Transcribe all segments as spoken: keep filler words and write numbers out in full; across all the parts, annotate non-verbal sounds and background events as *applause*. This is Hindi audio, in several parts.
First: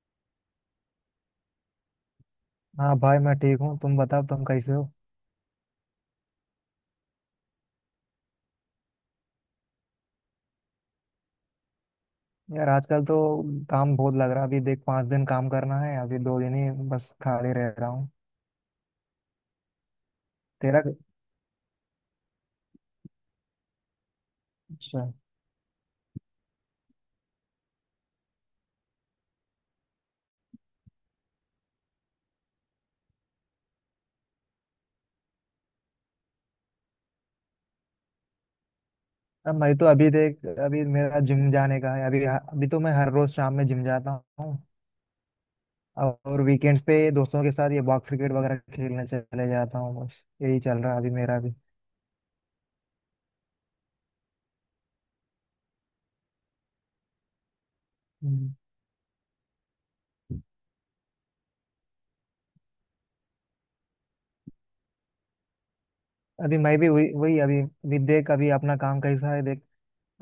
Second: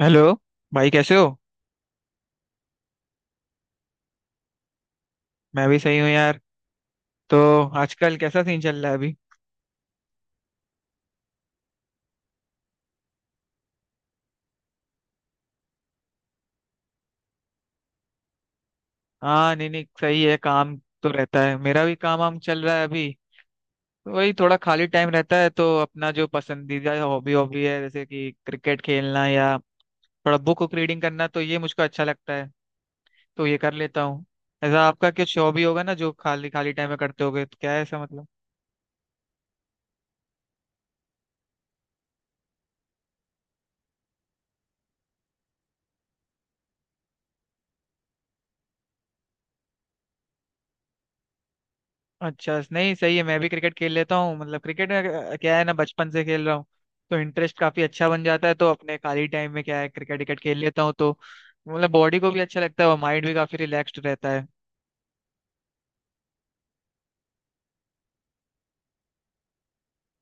हेलो। भाई कैसे हो? हाँ भाई मैं ठीक हूँ। तुम बताओ तुम कैसे हो। मैं भी सही हूँ यार। तो आजकल कैसा सीन चल रहा है अभी? यार आजकल तो काम बहुत लग रहा है। अभी देख पाँच दिन काम करना है, अभी दो दिन ही बस खाली रह रहा हूँ। हाँ, नहीं नहीं, सही है। काम तेरा तो रहता है, मेरा भी काम वाम चल रहा है अभी। तो वही, थोड़ा खाली अच्छा। टाइम रहता है, तो अपना जो पसंदीदा हॉबी हॉबी है, जैसे कि क्रिकेट खेलना या थोड़ा बुक बुक रीडिंग करना, तो ये मुझको अच्छा लगता है। तो ये कर लेता हूँ। ऐसा आपका कुछ हॉबी होगा ना, जो खाली खाली टाइम में करते होगे, तो क्या है ऐसा, मतलब? अब मैं तो अभी देख, अभी मेरा जिम जाने का है। अभी अभी तो मैं हर रोज शाम में जिम जाता हूँ और वीकेंड्स पे दोस्तों के साथ ये बॉक्स क्रिकेट वगैरह खेलने चले जाता हूँ। बस यही चल रहा है अभी मेरा भी। अच्छा, नहीं सही है। मैं भी क्रिकेट खेल लेता हूँ। मतलब क्रिकेट में अ, क्या है ना, बचपन से खेल रहा हूँ, तो इंटरेस्ट काफी अच्छा बन जाता है। हम्म। तो अपने खाली टाइम में क्या है, क्रिकेट विकेट खेल लेता हूँ, तो मतलब बॉडी को भी अच्छा लगता है और माइंड भी काफी रिलैक्स्ड रहता है। अभी मैं भी वही वही अभी अभी देख, अभी अपना काम कैसा है देख।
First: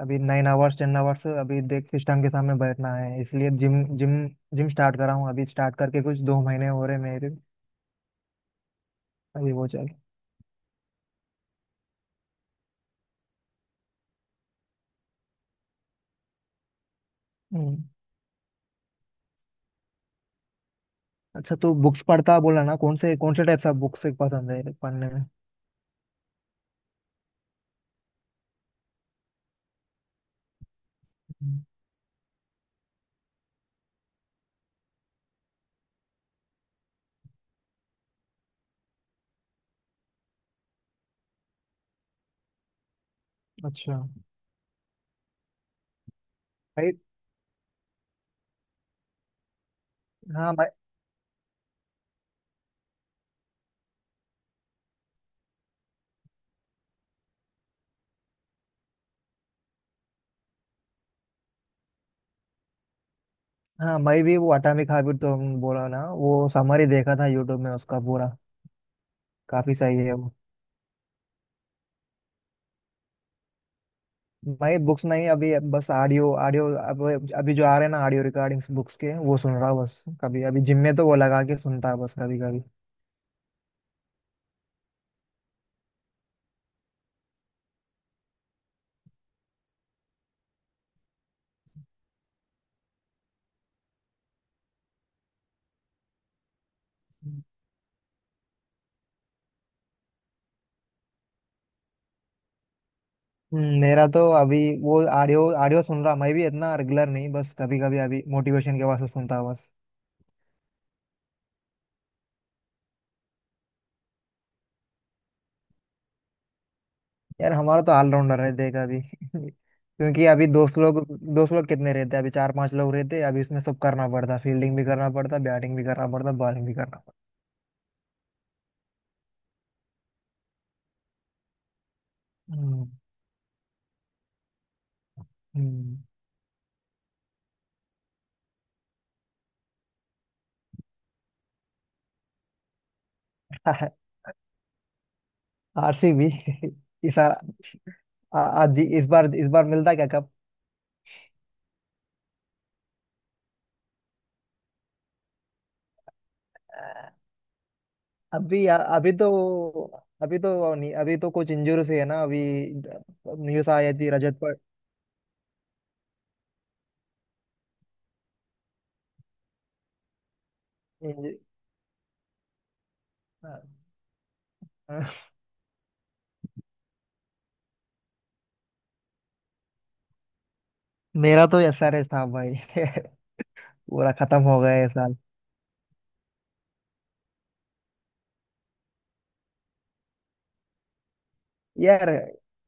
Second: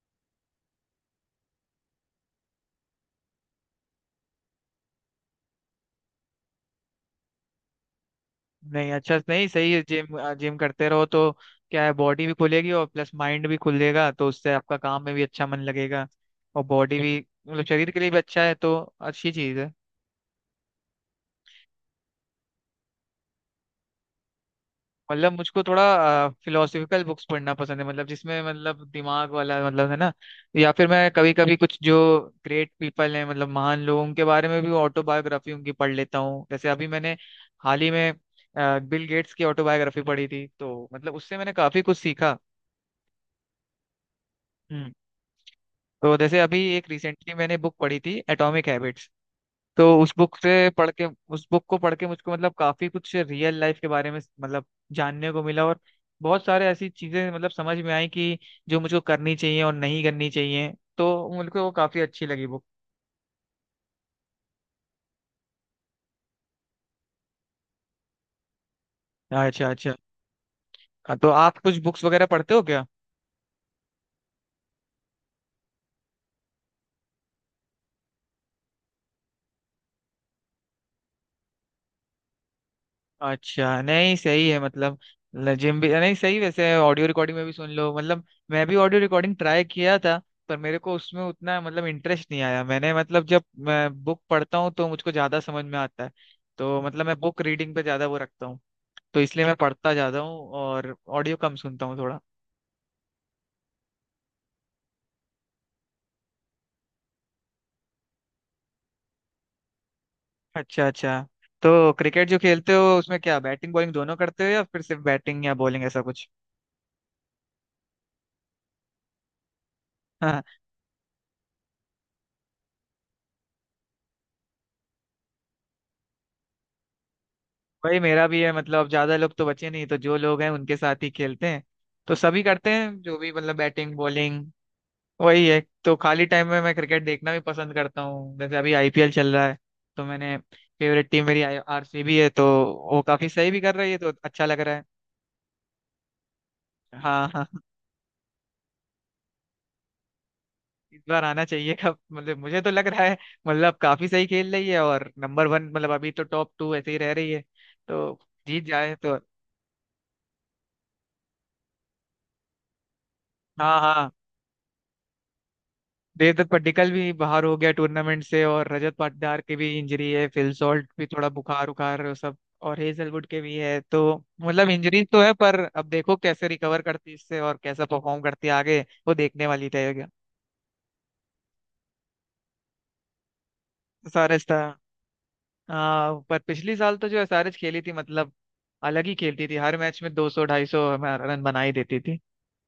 अभी नाइन आवर्स टेन आवर्स अभी देख सिस्टम के सामने बैठना है, इसलिए जिम जिम जिम स्टार्ट करा हूँ। अभी स्टार्ट करके कुछ दो महीने हो रहे मेरे। नहीं, अच्छा, नहीं अभी वो सही है चल। जिम जिम करते रहो, तो क्या है, बॉडी भी खुलेगी और प्लस माइंड भी खुलेगा, तो उससे आपका काम में भी अच्छा मन लगेगा, और बॉडी भी मतलब हम्म शरीर के लिए भी अच्छा है, तो अच्छी चीज है। अच्छा, तो बुक्स पढ़ता बोला ना, कौन से कौन से टाइप का बुक्स पसंद है पढ़ने में। मतलब मुझको थोड़ा फिलोसफिकल बुक्स पढ़ना पसंद है, मतलब जिसमें मतलब दिमाग वाला, मतलब है ना। या फिर मैं कभी कभी हम्म, कुछ जो ग्रेट पीपल हैं, मतलब महान लोगों के बारे में भी ऑटोबायोग्राफी उनकी पढ़ लेता हूँ। जैसे अभी मैंने हाल ही में बिल गेट्स की ऑटोबायोग्राफी पढ़ी थी, तो मतलब उससे मैंने काफी कुछ सीखा। अच्छा। हम्म। तो जैसे अभी एक भाई। रिसेंटली मैंने बुक पढ़ी थी, एटॉमिक हैबिट्स। तो उस बुक हाँ मैं। से पढ़ के उस बुक को पढ़ के मुझको मतलब काफी कुछ रियल लाइफ के बारे में, मतलब जानने को मिला, और बहुत सारे ऐसी चीजें मतलब समझ में आई कि जो मुझको करनी चाहिए और नहीं करनी चाहिए। तो मुझको वो काफी अच्छी लगी बुक। हाँ मैं भी वो अटामिक हैबिट तो बोला ना, वो समरी देखा था यूट्यूब में उसका पूरा। अच्छा काफी अच्छा। सही है वो। तो आप कुछ बुक्स वगैरह पढ़ते हो क्या? मैं बुक्स नहीं, अभी बस ऑडियो ऑडियो अब अभी जो आ रहे हैं ना ऑडियो रिकॉर्डिंग्स बुक्स के, वो सुन रहा हूँ बस। कभी अभी जिम में तो वो लगा के सुनता है बस, कभी कभी। अच्छा, नहीं सही है, मतलब जिम भी नहीं सही, वैसे ऑडियो रिकॉर्डिंग में भी सुन लो मतलब। मैं भी ऑडियो रिकॉर्डिंग ट्राई किया था, पर मेरे को उसमें उतना मतलब इंटरेस्ट नहीं आया। मैंने मतलब जब मैं बुक पढ़ता हूँ, तो मुझको ज्यादा समझ में आता है। तो मतलब मैं बुक हम्म, रीडिंग पे ज्यादा वो रखता हूँ। तो इसलिए मैं पढ़ता ज्यादा हूँ और ऑडियो कम सुनता हूँ थोड़ा। मेरा तो अभी वो ऑडियो ऑडियो सुन रहा मैं भी, इतना रेगुलर नहीं, बस कभी कभी अभी मोटिवेशन के वास्ते सुनता हूँ बस। अच्छा अच्छा। तो क्रिकेट जो खेलते हो उसमें क्या बैटिंग बॉलिंग दोनों करते हो, या फिर सिर्फ बैटिंग या बॉलिंग, ऐसा कुछ? यार हमारा तो ऑलराउंडर है देख अभी *laughs* क्योंकि अभी दोस्त लोग दोस्त लोग कितने रहते हैं, अभी चार पांच लोग रहते हैं, अभी इसमें सब करना पड़ता, फील्डिंग भी करना पड़ता, बैटिंग भी करना पड़ता, बॉलिंग भी करना वही मेरा भी है, मतलब ज्यादा लोग तो बचे नहीं, तो जो लोग हैं उनके साथ ही खेलते हैं। तो सभी करते पड़ता। हैं जो भी, मतलब बैटिंग बॉलिंग वही है। तो हम्म। खाली टाइम में मैं क्रिकेट देखना भी पसंद करता हूँ। जैसे अभी आईपीएल चल रहा है, तो मैंने फेवरेट टीम मेरी आरसीबी है, तो वो काफी सही भी कर रही है, तो अच्छा लग रहा है। आरसीबी। *laughs* इस हाँ आ- हाँ हाँ। आ- आज जी- इस बार, इस बार मिलता क्या कप। इस बार आना चाहिए कब मतलब मुझे तो लग रहा है मतलब काफी सही खेल रही है, और नंबर वन, मतलब अभी तो टॉप टू ऐसे ही रह रही है, तो जीत अभी जाए अभी तो। तो, अभी तो नहीं, अभी तो कुछ इंजूर हुई है ना अभी। न्यूज हाँ आई थी हाँ। रजत पर। देवदत्त पड्डीकल भी बाहर हो गया टूर्नामेंट से, और रजत पाटीदार की भी इंजरी है, फिल सॉल्ट भी थोड़ा इंजु- बुखार उखार वो सब, और हेजलवुड के भी है। तो मतलब इंजरीज तो है, पर अब देखो कैसे रिकवर करती है इससे, और कैसा परफॉर्म करती है आगे, वो देखने वाली रहेगा। मेरा तो एस आर एस था भाई *laughs* पूरा खत्म एसआरएच हो था। गया ये साल हाँ, पर पिछली साल तो जो एसआरएच खेली थी, मतलब अलग ही खेलती थी। हर मैच में दो सौ ढाई सौ रन बना ही देती यार। थी।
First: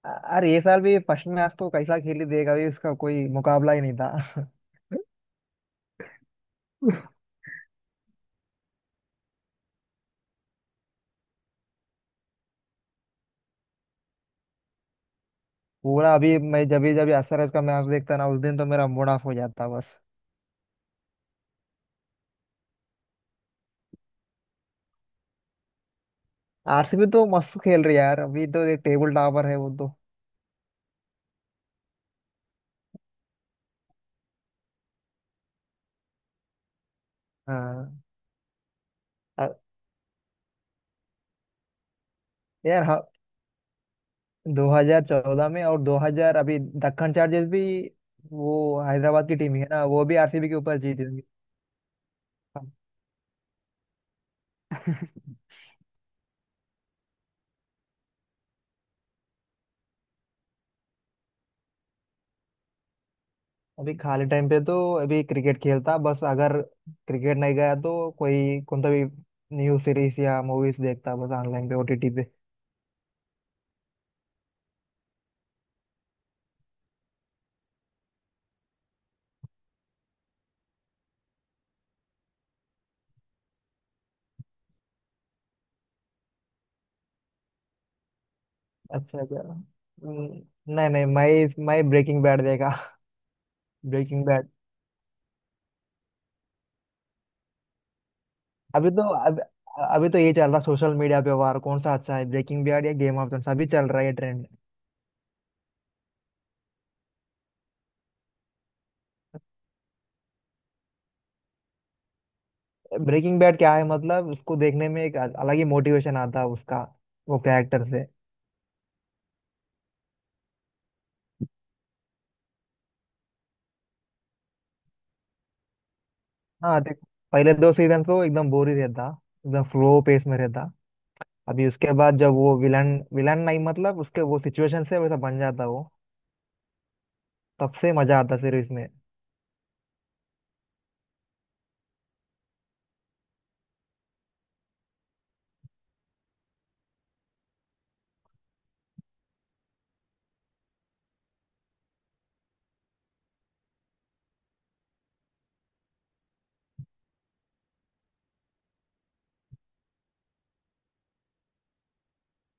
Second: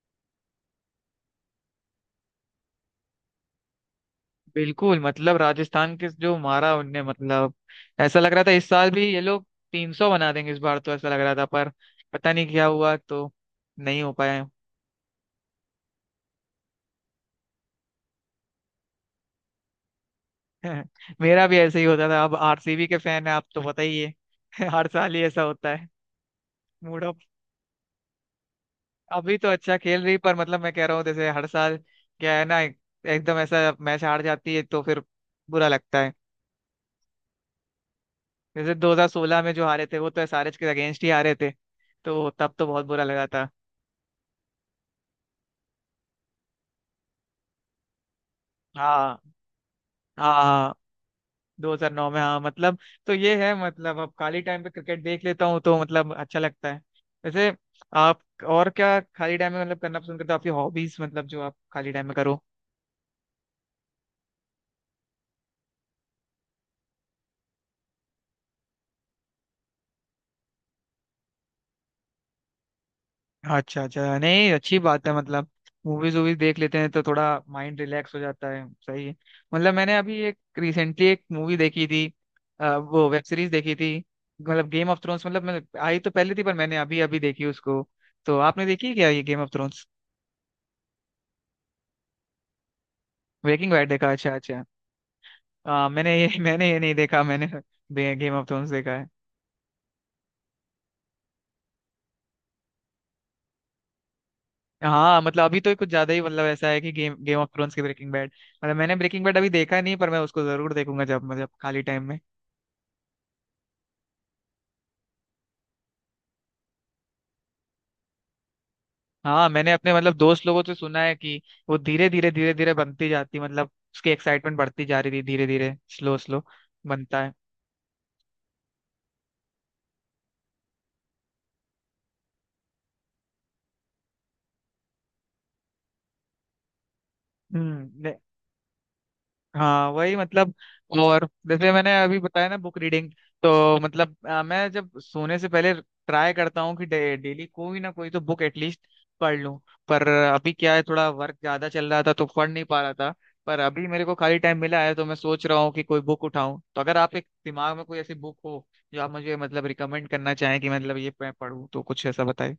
अरे ये साल भी फर्स्ट मैच तो कैसा खेली देगा, अभी उसका कोई मुकाबला ही नहीं था। बिल्कुल, मतलब राजस्थान के जो मारा उनने, मतलब ऐसा लग रहा था इस साल भी ये लोग तीन सौ बना देंगे, इस बार तो ऐसा लग रहा था। पर पता नहीं क्या हुआ, तो नहीं हो पाया। पूरा अभी मैं जब भी जब भी एस आर एस का मैच देखता ना, उस दिन तो मेरा मूड ऑफ हो जाता बस। *laughs* मेरा भी ऐसे ही होता था। अब आरसीबी के फैन है आप, तो पता ही है *laughs* हर साल ही ऐसा होता है। Mood RCB off. तो मस्त खेल रही है यार, अभी तो एक टेबल अभी टॉपर तो है वो अच्छा तो। खेल रही, पर मतलब मैं कह रहा हूँ, जैसे हर साल क्या है ना, एक- एकदम ऐसा मैच हार जाती है, तो फिर बुरा लगता है। हाँ। जैसे दो हज़ार सोलह में अ- जो हारे थे, वो तो एसआरएच के अगेंस्ट ही हारे थे, तो तब तो यार बहुत बुरा लगा था। दो हज़ार चौदह में और दो हज़ार, अभी दक्कन चार्जर्स भी वो हाँ हैदराबाद की टीम ही है ना, वो भी हाँ आरसीबी के हाँ। ऊपर जीती होंगी। दो हज़ार नौ में, हाँ हाँ, मतलब। तो ये है, मतलब अब खाली टाइम पे क्रिकेट देख लेता हूँ, तो मतलब अच्छा लगता है। वैसे आप और क्या खाली टाइम में मतलब करना पसंद करते हो? आपकी हॉबीज, मतलब जो आप खाली टाइम में करो। अभी खाली टाइम पे तो अभी क्रिकेट खेलता बस। अगर क्रिकेट नहीं गया तो कोई कौन सा भी न्यूज सीरीज या मूवीज देखता बस, ऑनलाइन पे ओटीटी पे। अच्छा अच्छा, नहीं अच्छी बात है, मतलब मूवीज वूवीज देख लेते हैं, तो थोड़ा माइंड रिलैक्स हो जाता है, सही है। मतलब मैंने अभी एक रिसेंटली एक मूवी देखी थी, अ, वो वेब सीरीज देखी थी, मतलब गेम ऑफ थ्रोन्स। मतलब मैं आई तो पहले थी, पर मैंने अभी अभी देखी उसको। तो आपने देखी क्या अच्छा ये गेम अच्छा। Of Thrones? हम्म, नहीं नहीं मैं मैं ब्रेकिंग बैड देखा *laughs* ब्रेकिंग बैड देखा, ब्रेकिंग अच्छा बैड। अच्छा। आ, मैंने ये *laughs* मैंने ये नहीं देखा, मैंने गेम ऑफ थ्रोन्स अभी देखा तो है। अब अभी तो ये चल रहा सोशल मीडिया पे वार, कौन सा अच्छा है ब्रेकिंग बैड या गेम ऑफ थ्रोन्स, अभी चल रहा है ये ट्रेंड। हाँ, मतलब अभी तो कुछ ज्यादा ही मतलब ऐसा है कि गेम गेम ऑफ थ्रोन्स की ब्रेकिंग बैड। मतलब मैंने ब्रेकिंग बैड अभी देखा नहीं, पर मैं उसको जरूर देखूंगा जब मतलब खाली टाइम में। ब्रेकिंग बैड क्या है मतलब, उसको देखने में एक अल- अलग ही मोटिवेशन आता है उसका, वो कैरेक्टर से। हाँ, मैंने अपने मतलब दोस्त लोगों से सुना है कि वो धीरे धीरे धीरे धीरे बनती जाती, मतलब उसकी एक्साइटमेंट बढ़ती जा रही थी, धीरे धीरे स्लो स्लो हाँ देख, बनता है। पहले दो सीजन तो एकदम बोर ही रहता, एकदम स्लो पेस में रहता। अभी उसके बाद जब वो विलन विलन नहीं मतलब उसके वो सिचुएशन से वैसा बन जाता वो, तब से हम्म। मजा आता सीरीज में। हाँ वही मतलब, और जैसे मैंने अभी बताया ना बुक रीडिंग, तो मतलब अ, मैं जब सोने से पहले ट्राई करता हूँ कि डे, डेली कोई ना कोई तो बुक एटलीस्ट पढ़ लूँ। पर अभी क्या है, थोड़ा वर्क ज्यादा चल रहा था, तो पढ़ नहीं पा रहा था। पर अभी मेरे को खाली टाइम मिला है, तो मैं सोच रहा हूँ कि कोई बुक उठाऊं। तो अगर आप एक दिमाग में कोई ऐसी बुक हो जो आप मुझे मतलब रिकमेंड करना चाहें कि मतलब ये मैं पढ़ूँ, तो कुछ ऐसा बताइए।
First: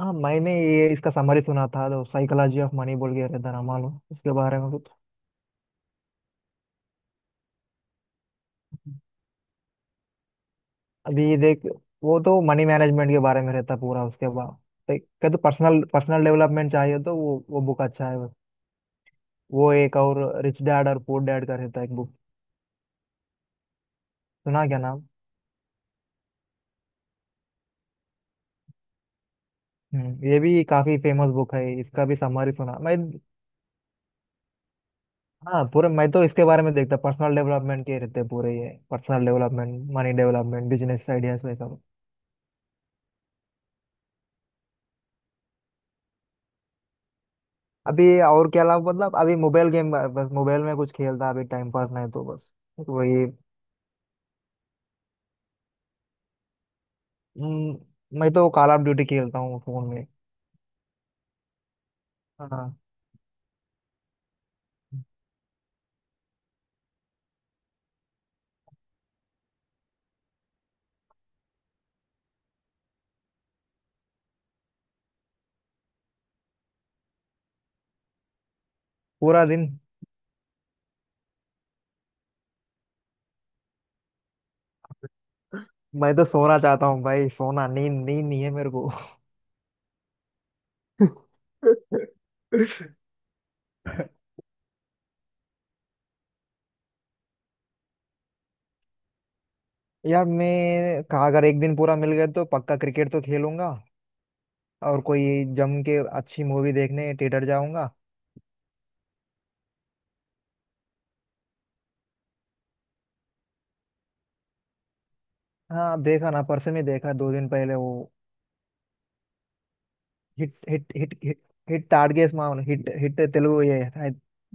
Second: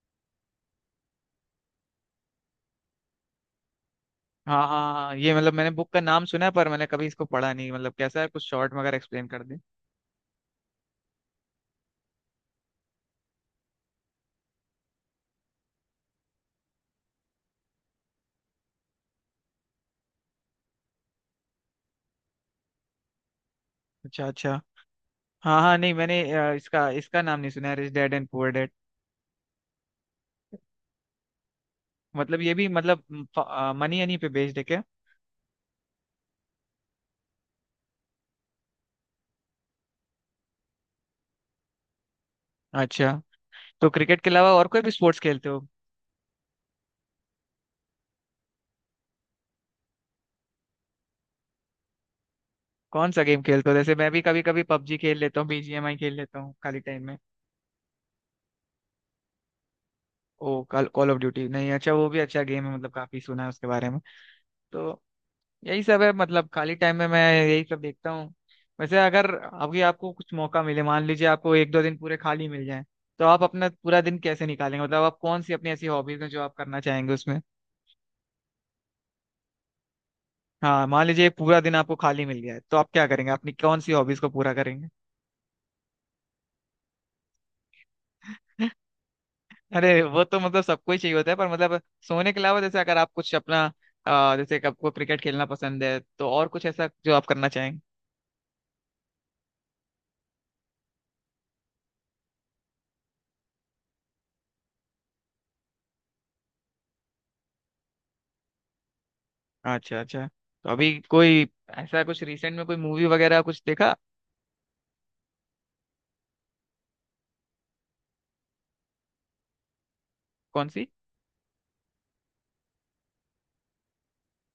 हाँ मैंने ये इसका समरी सुना था, तो साइकोलॉजी ऑफ मनी बोल के रहता रामाल, उसके बारे हाँ में कुछ। हाँ हाँ, ये मतलब मैंने बुक का नाम सुना है, पर मैंने कभी इसको पढ़ा नहीं। मतलब कैसा है, कुछ शॉर्ट में अगर एक्सप्लेन कर दें? अभी देख, वो तो मनी मैनेजमेंट के बारे में रहता पूरा। उसके बाद देख क्या, तो पर्सनल पर्सनल डेवलपमेंट चाहिए तो वो वो बुक अच्छा है वो। एक और रिच डैड और पुअर डैड का रहता है एक बुक। अच्छा अच्छा। सुना क्या नाम। हाँ हाँ, नहीं मैंने अ, इसका इसका नाम नहीं सुना, Rich Dad and Poor Dad. हम्म, ये भी काफी फेमस बुक है, इसका भी मतलब समरी ये भी सुना मैं। मतलब मनी हनी पे बेस्ड है क्या? हाँ पूरे, मैं तो इसके बारे में देखता, पर्सनल डेवलपमेंट के रहते हैं पूरे ये, personal development, money development, business ideas वैसा सब। अच्छा। तो क्रिकेट के अलावा और कोई भी स्पोर्ट्स खेलते हो? अभी और क्या अलावा, मतलब अभी मोबाइल गेम, बस मोबाइल में कुछ खेलता अभी टाइम पास, नहीं तो बस कौन सा वही। गेम खेलते हो? जैसे मैं भी कभी कभी पबजी खेल लेता हूँ, बीजीएमआई खेल लेता हूँ खाली टाइम में। हम्म, मैं तो कॉल ऑफ ड्यूटी खेलता हूँ फोन में। ओ कॉल ऑफ ड्यूटी, नहीं अच्छा, वो भी अच्छा गेम है, हाँ। मतलब काफी सुना है उसके बारे में। तो यही सब है, मतलब खाली टाइम में मैं यही सब देखता हूँ। वैसे अगर अभी आपको कुछ मौका मिले, मान लीजिए आपको एक दो दिन पूरे खाली मिल जाए, तो आप अपना पूरा दिन कैसे निकालेंगे? मतलब आप कौन सी अपनी ऐसी हॉबीज हैं जो आप करना चाहेंगे उसमें? पूरा दिन हाँ, मान लीजिए पूरा दिन आपको खाली मिल गया है, तो आप क्या करेंगे? अपनी कौन सी हॉबीज को पूरा करेंगे? मैं तो सोना चाहता हूँ भाई, सोना, नींद नींद नहीं है मेरे को अरे वो तो मतलब सबको ही चाहिए होता है, पर मतलब सोने के अलावा, जैसे अगर आप कुछ अपना *laughs* अ, जैसे कि आपको क्रिकेट खेलना पसंद है, तो और कुछ ऐसा जो आप करना चाहेंगे। यार मैं कहा अगर एक दिन पूरा मिल गया तो पक्का क्रिकेट तो खेलूंगा, और कोई जम के अच्छी मूवी देखने थिएटर जाऊंगा। अच्छा अच्छा। तो अभी कोई ऐसा कुछ रिसेंट में कोई मूवी वगैरह कुछ देखा? हाँ देखा ना, परसों में देखा दो दिन पहले वो हिट कौन सी? हिट हिट हिट हिट टाडगेस मामन, हिट हिट तेलुगु ये है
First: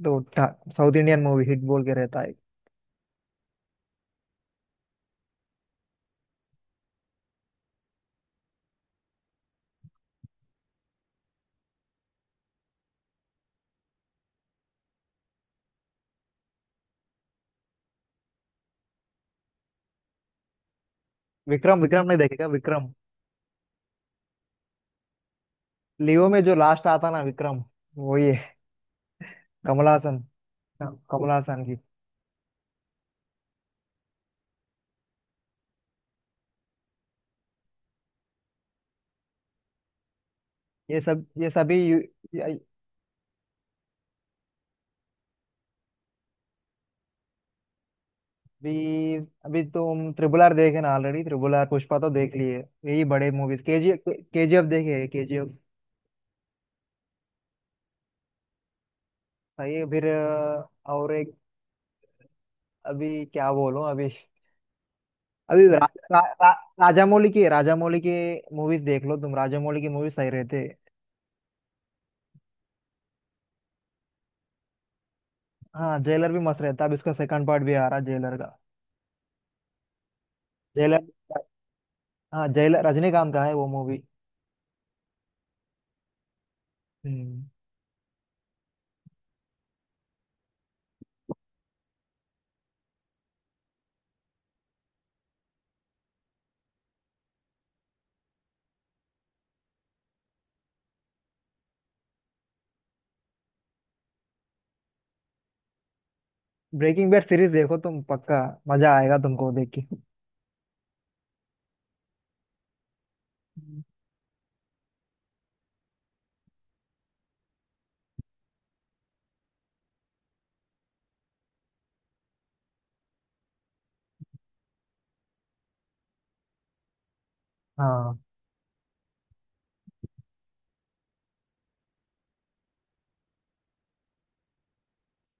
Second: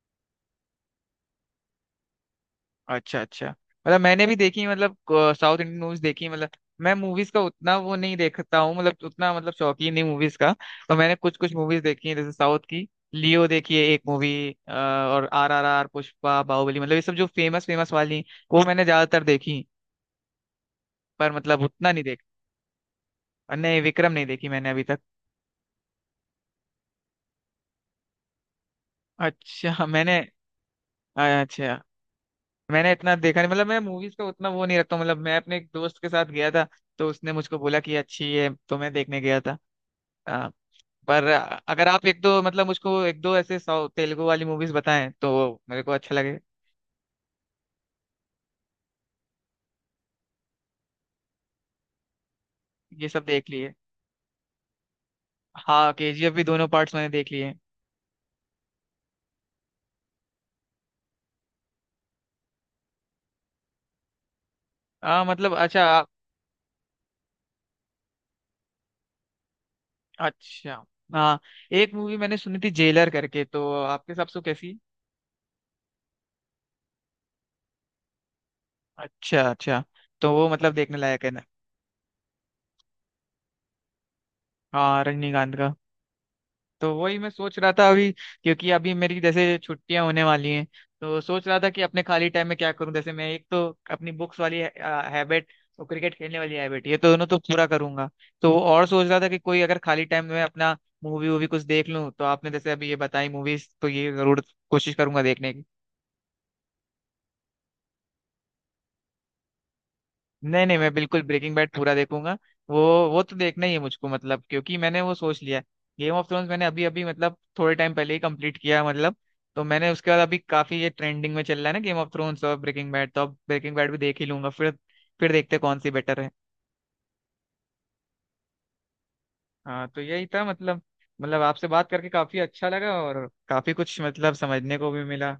तो टा- साउथ इंडियन मूवी, हिट बोल के रहता है। अच्छा अच्छा, मतलब मैंने भी देखी मतलब अ, साउथ इंडियन मूवीज देखी। मतलब मैं मूवीज का उतना वो नहीं देखता हूँ, मतलब उतना मतलब शौकीन नहीं मूवीज का। तो मैंने कुछ कुछ मूवीज देखी है जैसे साउथ की, लियो देखी है एक मूवी, और R R R, Pushpa, Baahubali, मतलब ये सब जो फेमस फेमस वाली वो मैंने ज्यादातर देखी, पर मतलब विक्रम उतना नहीं विक्रम नहीं देखा। देखेगा विक्रम। नहीं, विक्रम नहीं देखी मैंने अभी तक। लियो में जो लास्ट आता ना विक्रम, वो ये अच्छा कमल मैंने हासन। हाँ, कमल हासन की। अच्छा, मैंने इतना देखा नहीं, मतलब मैं मूवीज का उतना वो नहीं रखता हूँ। मतलब मैं अपने एक दोस्त के साथ गया था, तो उसने मुझको बोला कि अच्छी है, तो मैं देखने गया था। ये पर सब, ये सभी अगर आप एक दो, मतलब मुझको एक दो ऐसे साउथ तेलुगु वाली मूवीज बताएं, तो मेरे को अच्छा लगे। अभी अभी तुम ट्रिपल आर देखे ना ऑलरेडी, ट्रिपल आर पुष्पा तो देख लिए, यही ये सब बड़े देख मूवीज। लिए। केजी केजीएफ देखे, केजीएफ। हाँ, केजीएफ भी दोनों पार्ट्स मैंने देख लिए। सही है। फिर अ, और एक, अभी क्या बोलूं अभी। हाँ मतलब, अभी रा, अच्छा आप- रा, रा, राजामौली की, राजामौली की मूवीज देख लो तुम, राजामौली की मूवीज सही रहते। अच्छा, हाँ। एक मूवी मैंने सुनी थी जेलर करके, तो आपके हिसाब से वो कैसी? हाँ जेलर भी मस्त रहता, अब इसका सेकंड पार्ट भी आ रहा जेलर का। अच्छा अच्छा। तो वो मतलब देखने जेलर, लायक है ना? हाँ जेलर रजनीकांत का है वो मूवी। हाँ, रजनीकांत का। तो वही मैं हम्म। सोच रहा था अभी, क्योंकि अभी मेरी जैसे छुट्टियां होने वाली हैं, तो सोच रहा था कि अपने खाली टाइम में क्या करूं। जैसे मैं एक तो अपनी बुक्स वाली हैबिट और क्रिकेट खेलने वाली हैबिट, ये दोनों तो पूरा करूंगा। तो और सोच रहा था कि कोई अगर खाली टाइम में अपना मूवी वूवी कुछ देख लूं, तो आपने जैसे अभी ये बताई मूवीज, तो ये जरूर कोशिश करूंगा देखने की। ब्रेकिंग बैड सीरीज देखो तुम पक्का, मजा आएगा तुमको देख के। नहीं नहीं, मैं बिल्कुल ब्रेकिंग बैड पूरा देखूंगा। वो वो तो देखना ही है मुझको, मतलब क्योंकि मैंने वो सोच लिया। गेम ऑफ थ्रोन्स मैंने अभी अभी, मतलब थोड़े टाइम पहले ही कंप्लीट किया मतलब। तो मैंने उसके बाद अभी काफी ये ट्रेंडिंग में चल रहा है ना, गेम ऑफ थ्रोन्स और ब्रेकिंग बैड, तो अब ब्रेकिंग बैड भी देख ही लूंगा फिर। फिर देखते हैं कौन सी बेटर है। हम्म। हाँ, तो यही था मतलब, मतलब आपसे बात करके काफी अच्छा लगा, और काफी कुछ मतलब समझने को भी मिला।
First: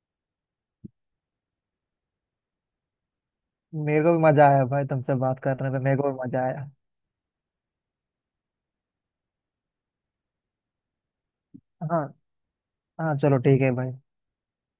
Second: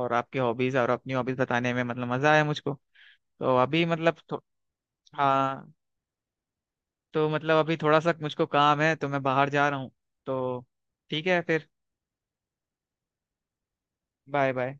और आपकी हॉबीज और अपनी हॉबीज बताने में मतलब मजा आया मुझको। तो अभी मेरे को मतलब भी थो- मजा आया भाई, तुमसे बात करने हाँ, पे मेरे को भी मजा आया। तो मतलब अभी थोड़ा सा मुझको काम है, तो मैं बाहर जा रहा हूँ। तो ठीक है फिर। हाँ। हाँ चलो ठीक है भाई। Bye bye.